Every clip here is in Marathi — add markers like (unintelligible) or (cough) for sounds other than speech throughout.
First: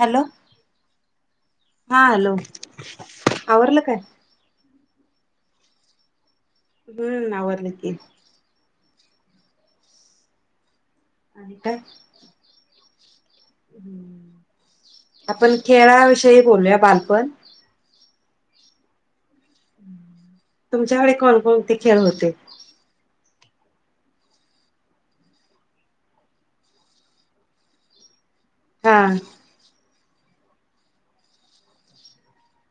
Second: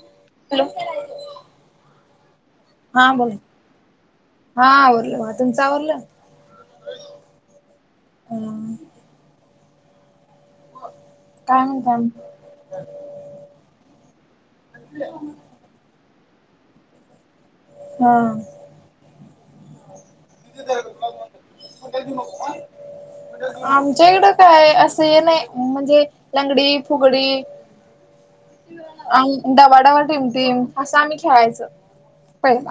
हॅलो हा हॅलो हा बोला अरल काय. हा आवरलं बघा तुमचं आवरलं. हम्म आवरले की. हॅलो. काय आपण. खेळाविषयी बोललूया बालपण. हा, तुमच्याकडे कोणकोणते खेळ होते? आमच्या इकडं काय? असं हे नाही. म्हणजे- लंगडी, फुगडी- हा अन डबा डबा टीम टीम असं आम्ही खेळायचो पहिला.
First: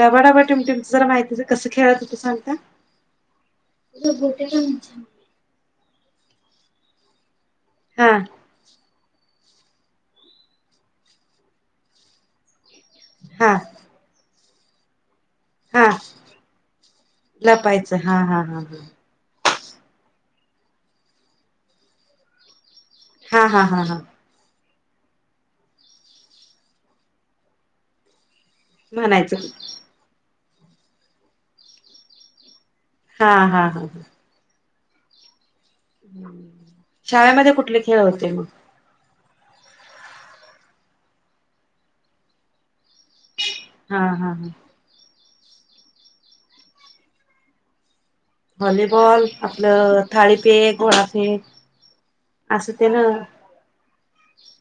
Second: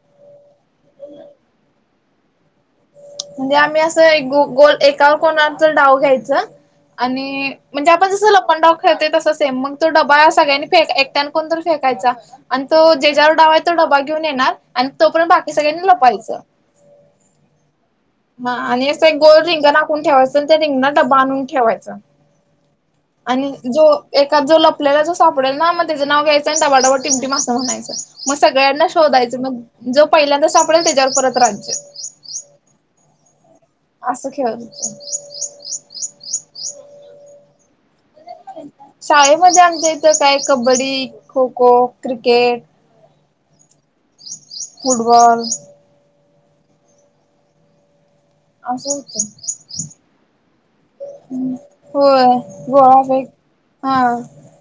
डबा डबा टीम टीम च जरा माहिती द्या. कस खेळत होता सांगता? म्हणजे आम्ही असं ग लगोट्या गोल. म्हणायचं. एकावर कोणावर डाव घ्यायच आणि- म्हणजे हा आपण जसं लपनडाव खेळतोय तसं सेम. मग तो डबा सगळ्यांनी फेक, एकट्यान कोण तरी फेकायचा. आणि तो जेच्यावर डाव हा आहे तो डबा घेऊन येणार. आणि तोपर्यंत बाकी हा सगळ्यांनी लपायच. लपायचं. हा हा हा हा. आणि गोल रिंगण आखून ठेवायचं. अन त्या रिंगणात डबा आणून ठेवायचा. हा आणि हा हा जो हा एक- का जो लपलेला जो सापडेल ना? मग त्याचं नाव घ्यायचं आणि डबा डबा टिम टीम असं म्हणायचं. मग सगळ्यांना म्हणायचं शोधायचं. मग जो पहिल्यांदा सापडेल त्याच्यावर परत राज्य. हा हा हा ह. असं खेळत होतं. शाळेमध्ये कुठले खेळ होते मग? शाळेमध्ये आमच्या इथ काय कबड्डी, खो खो, क्रिकेट- हा हा हा. फुटबॉल. असं व्हॉलीबॉल होत. आपलं थाळीफेक गोळाफेक हम् होय गोळा फेक. हा.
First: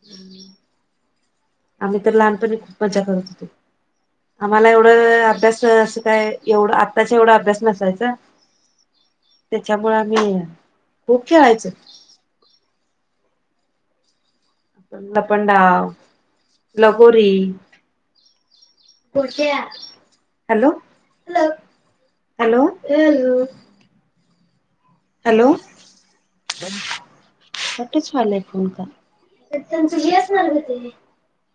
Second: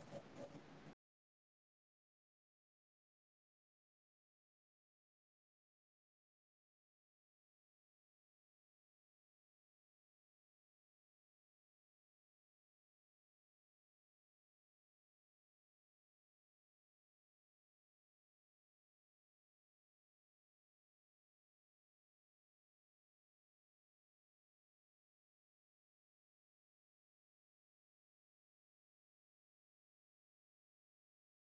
हम्म. आम्ही तर लहानपणी खूप मजा करत होतो. आम्हाला एवढं अभ्यास असं काय? एवढं आत्ताच्या एवढा अभ्यास नसायचा. त्याच्यामुळें आम्ही -खूप खेळायचो. लपंडाव, लगोरी. (unintelligible) हॅलो. हॅलो. हॅलो. (unintelligible)